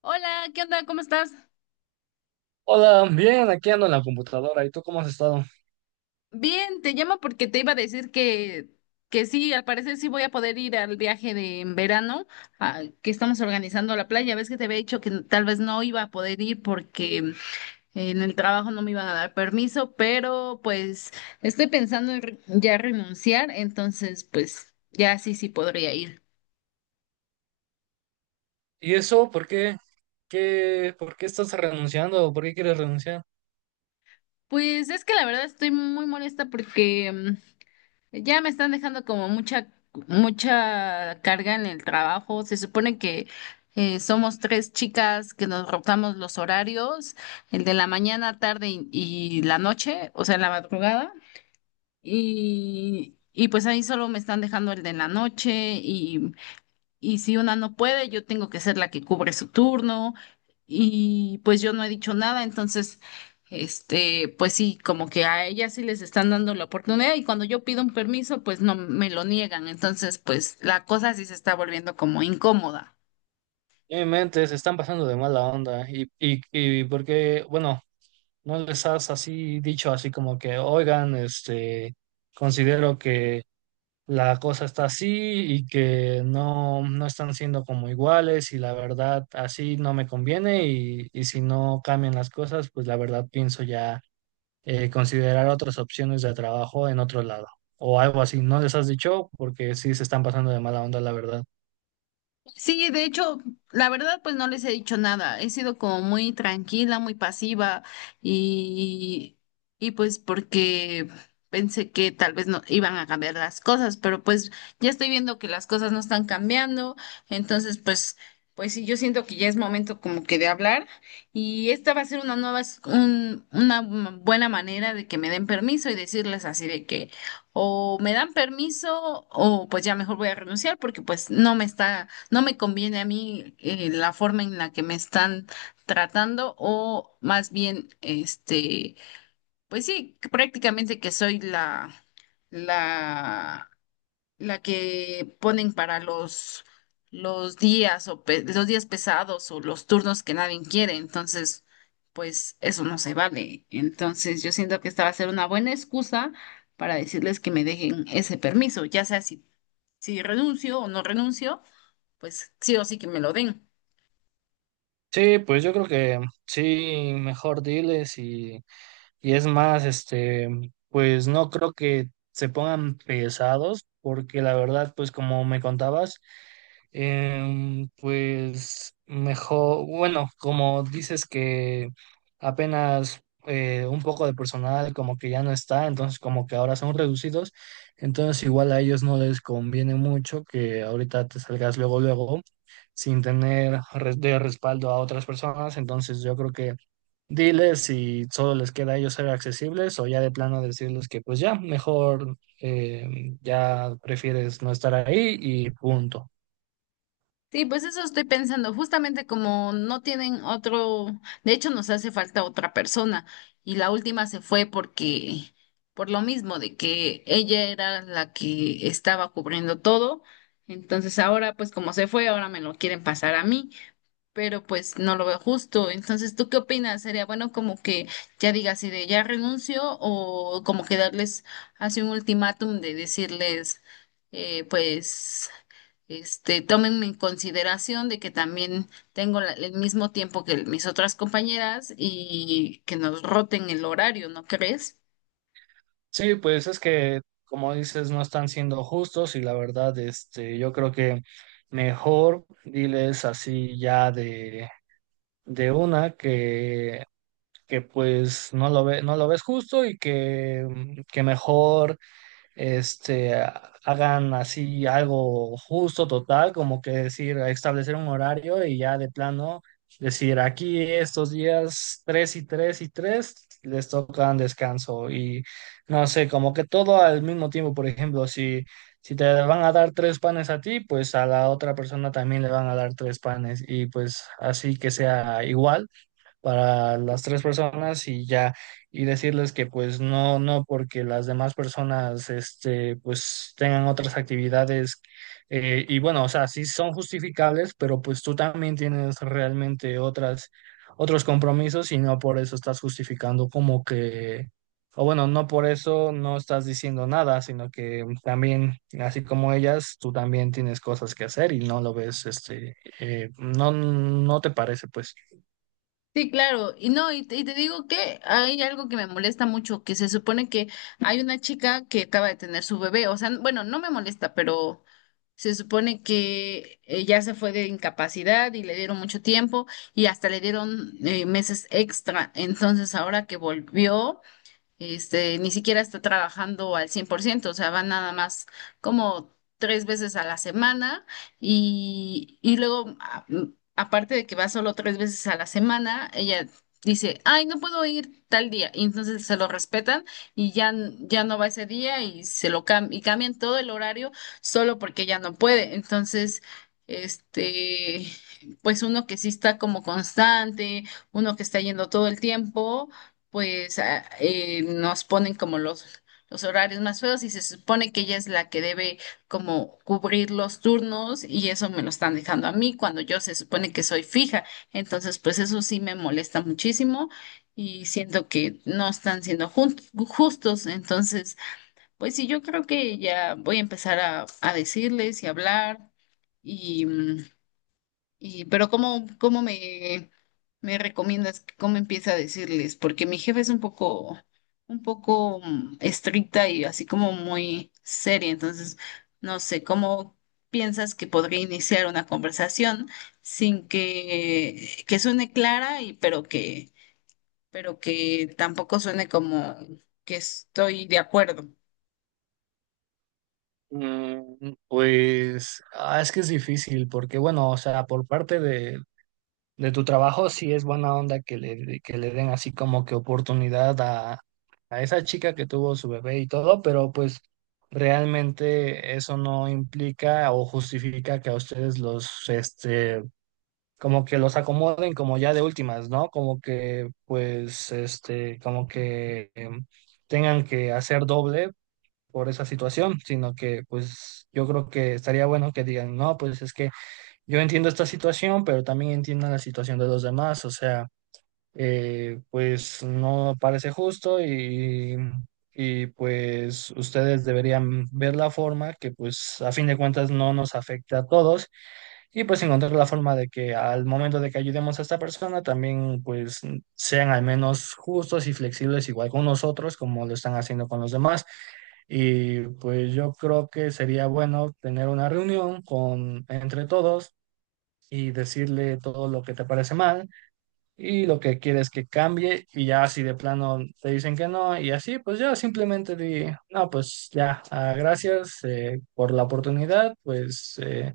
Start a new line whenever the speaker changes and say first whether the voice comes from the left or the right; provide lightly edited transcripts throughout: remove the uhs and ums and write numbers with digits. left: Hola, ¿qué onda? ¿Cómo estás?
right: Hola, bien, aquí ando en la computadora. ¿Y tú cómo has estado?
left: Bien, te llamo porque te iba a decir que sí, al parecer sí voy a poder ir al viaje de en verano que estamos organizando a la playa. Ves que te había dicho que tal vez no iba a poder ir porque en el trabajo no me iban a dar permiso, pero pues estoy pensando en ya renunciar, entonces pues ya sí, sí podría ir.
right: ¿Y eso por qué? ¿Qué, por qué estás renunciando? ¿Por qué quieres renunciar?
left: Pues es que la verdad estoy muy molesta porque ya me están dejando como mucha carga en el trabajo. Se supone que somos tres chicas que nos rotamos los horarios, el de la mañana, tarde y la noche, o sea, la madrugada. Y pues ahí solo me están dejando el de la noche y si una no puede, yo tengo que ser la que cubre su turno y pues yo no he dicho nada, entonces, este, pues sí, como que a ellas sí les están dando la oportunidad y cuando yo pido un permiso, pues no me lo niegan, entonces, pues la cosa sí se está volviendo como incómoda.
right: En mi mente se están pasando de mala onda. Y por qué, bueno, no les has así dicho así como que, oigan, este, considero que la cosa está así y que no están siendo como iguales y la verdad así no me conviene y si no cambian las cosas, pues la verdad pienso ya. Considerar otras opciones de trabajo en otro lado o algo así. ¿No les has dicho? Porque sí se están pasando de mala onda, la verdad.
left: Sí, de hecho, la verdad, pues no les he dicho nada. He sido como muy tranquila, muy pasiva y, y pues porque pensé que tal vez no iban a cambiar las cosas, pero pues ya estoy viendo que las cosas no están cambiando. Entonces, pues, pues sí, yo siento que ya es momento como que de hablar y esta va a ser una nueva, una buena manera de que me den permiso y decirles así de que o me dan permiso o pues ya mejor voy a renunciar porque pues no me conviene a mí la forma en la que me están tratando o más bien, este, pues sí, que prácticamente que soy la, la que ponen para los días o pe- los días pesados o los turnos que nadie quiere. Entonces, pues eso no se vale. Entonces, yo siento que esta va a ser una buena excusa para decirles que me dejen ese permiso, ya sea si renuncio o no renuncio pues sí o sí que me lo den.
right: Sí, pues yo creo que sí, mejor diles y... Y es más, este, pues no creo que se pongan pesados, porque la verdad, pues como me contabas, pues mejor, bueno, como dices que apenas un poco de personal como que ya no está, entonces como que ahora son reducidos, entonces igual a ellos no les conviene mucho que ahorita te salgas luego, luego, sin tener res- de respaldo a otras personas, entonces yo creo que diles si solo les queda a ellos ser accesibles o ya de plano decirles que pues ya, mejor ya prefieres no estar ahí y punto.
left: Sí, pues eso estoy pensando, justamente como no tienen otro, de hecho nos hace falta otra persona y la última se fue porque, por lo mismo de que ella era la que estaba cubriendo todo, entonces ahora pues como se fue, ahora me lo quieren pasar a mí, pero pues no lo veo justo. Entonces, ¿tú qué opinas? ¿Sería bueno como que ya diga si de ya renuncio o como que darles así un ultimátum de decirles pues este, tomen en consideración de que también tengo el mismo tiempo que mis otras compañeras y que nos roten el horario, ¿no crees?
right: Sí, pues es que como dices, no están siendo justos y la verdad, este, yo creo que mejor diles así ya de una que pues no lo ve, no lo ves justo y que mejor este, hagan así algo justo, total, como que decir, establecer un horario y ya de plano decir, aquí estos días 3 y 3 y 3 les tocan descanso y no sé, como que todo al mismo tiempo, por ejemplo, si, si te van a dar tres panes a ti, pues a la otra persona también le van a dar tres panes y pues así que sea igual para las tres personas y ya, y decirles que pues no, no, porque las demás personas, este, pues tengan otras actividades. Y bueno, o sea, sí son justificables, pero pues tú también tienes realmente otras, otros compromisos y no por eso estás justificando como que... O bueno, no por eso no estás diciendo nada, sino que también, así como ellas, tú también tienes cosas que hacer y no lo ves, este, no, no te parece, pues.
left: Sí, claro. Y no, y te digo que hay algo que me molesta mucho, que se supone que hay una chica que acaba de tener su bebé, o sea, bueno, no me molesta, pero se supone que ya se fue de incapacidad y le dieron mucho tiempo y hasta le dieron meses extra. Entonces, ahora que volvió este, ni siquiera está trabajando al 100%, o sea, va nada más como tres veces a la semana y luego, aparte de que va solo tres veces a la semana, ella dice, ay, no puedo ir tal día, y entonces se lo respetan y ya, ya no va ese día y y cambian todo el horario solo porque ya no puede, entonces. Este, pues uno que sí está como constante, uno que está yendo todo el tiempo, pues nos ponen como los horarios más feos y se supone que ella es la que debe como cubrir los turnos y eso me lo están dejando a mí cuando yo se supone que soy fija. Entonces, pues eso sí me molesta muchísimo y siento que no están siendo justos. Entonces, pues sí, yo creo que ya voy a empezar a decirles y hablar. Y, mm, pero ¿cómo me recomiendas, cómo empieza a decirles? Porque mi jefe es un poco, un poco estricta y así como muy seria. Entonces, no sé, ¿cómo piensas que podría iniciar una conversación sin que suene clara y pero que tampoco suene como que estoy de acuerdo?
right: Mm, pues ah, es que es difícil porque, bueno, o sea, por parte de tu trabajo sí es buena onda que le den así como que oportunidad a esa chica que tuvo su bebé y todo, pero pues realmente eso no implica o justifica que a ustedes los, este, como que los acomoden como ya de últimas, ¿no? Como que, pues, este, como que... Tengan que hacer doble por esa situación, sino que pues yo creo que estaría bueno que digan, no, pues es que yo entiendo esta situación, pero también entiendo la situación de los demás, o sea pues no parece justo y pues ustedes deberían ver la forma que pues a fin de cuentas no nos afecte a todos y pues encontrar la forma de que al momento de que ayudemos a esta persona también pues sean al menos justos y flexibles igual con nosotros como lo están haciendo con los demás. Y pues yo creo que sería bueno tener una reunión con entre todos y decirle todo lo que te parece mal y lo que quieres que cambie y ya si de plano te dicen que no y así, pues ya simplemente di, no, pues ya, ah, gracias por la oportunidad, pues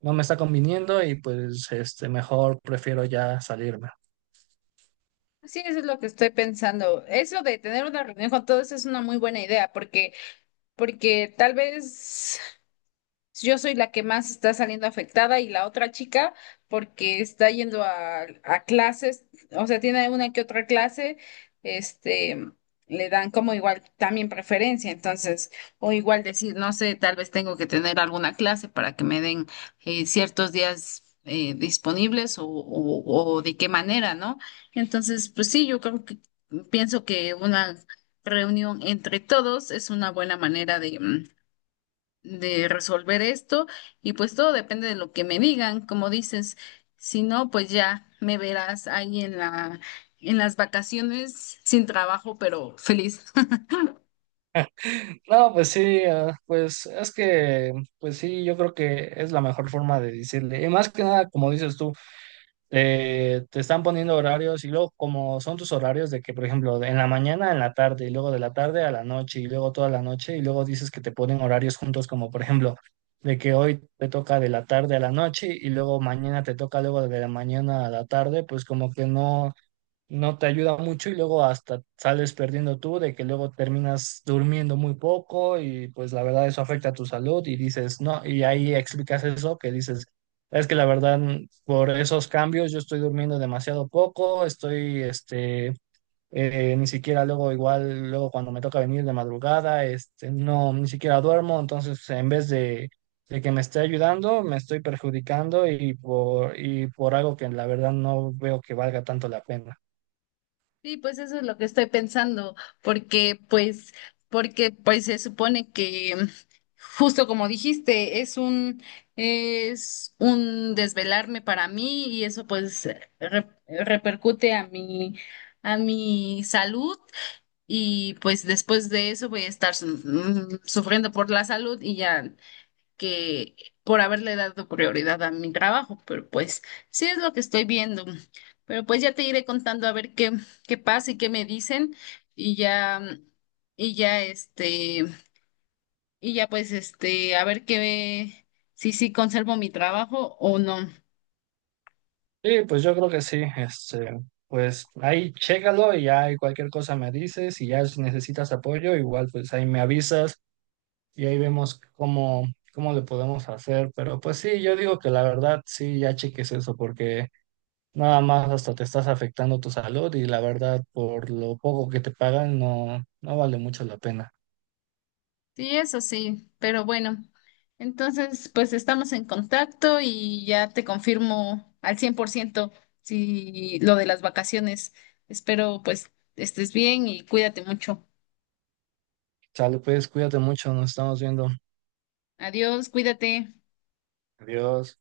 right: no me está conviniendo y pues este, mejor prefiero ya salirme.
left: Sí, eso es lo que estoy pensando. Eso de tener una reunión con todos es una muy buena idea porque tal vez yo soy la que más está saliendo afectada y la otra chica porque está yendo a clases, o sea, tiene una que otra clase, este, le dan como igual también preferencia, entonces, o igual decir, no sé, tal vez tengo que tener alguna clase para que me den ciertos días disponibles o de qué manera, ¿no? Entonces, pues sí, yo creo que pienso que una reunión entre todos es una buena manera de resolver esto y pues todo depende de lo que me digan, como dices, si no, pues ya me verás ahí en las vacaciones sin trabajo, pero feliz.
right: No, pues sí, ah, pues es que, pues sí, yo creo que es la mejor forma de decirle, y más que nada, como dices tú. Te están poniendo horarios y luego como son tus horarios de que, por ejemplo, en la mañana, en la tarde y luego de la tarde a la noche y luego toda la noche y luego dices que te ponen horarios juntos como, por ejemplo, de que hoy te toca de la tarde a la noche y luego mañana te toca luego de la mañana a la tarde, pues como que no te ayuda mucho y luego hasta sales perdiendo tú, de que luego terminas durmiendo muy poco y pues la verdad eso afecta a tu salud y dices, no, y ahí explicas eso, que dices, es que la verdad por esos cambios yo estoy durmiendo demasiado poco, estoy, este, ni siquiera luego igual, luego cuando me toca venir de madrugada, este, no, ni siquiera duermo, entonces en vez de que me esté ayudando, me estoy perjudicando y por algo que la verdad no veo que valga tanto la pena.
left: Sí, pues eso es lo que estoy pensando, porque pues, porque pues se supone que justo como dijiste, es un desvelarme para mí y eso pues repercute a mi salud. Y pues después de eso voy a estar sufriendo por la salud y ya que por haberle dado prioridad a mi trabajo, pero pues sí es lo que estoy viendo. Pero pues ya te iré contando a ver qué pasa y qué me dicen y ya, y ya este, y ya pues este, a ver qué, si sí conservo mi trabajo o no.
right: Sí, pues yo creo que sí. Este, pues ahí chécalo y ya y cualquier cosa me dices y ya si necesitas apoyo, igual pues ahí me avisas y ahí vemos cómo, cómo le podemos hacer. Pero pues sí, yo digo que la verdad sí, ya cheques eso porque nada más hasta te estás afectando tu salud y la verdad por lo poco que te pagan no, no vale mucho la pena.
left: Sí, eso sí, pero bueno, entonces pues estamos en contacto y ya te confirmo al 100% si lo de las vacaciones. Espero pues estés bien y cuídate mucho.
right: Chale, pues cuídate mucho, nos estamos viendo.
left: Adiós, cuídate.
right: Adiós.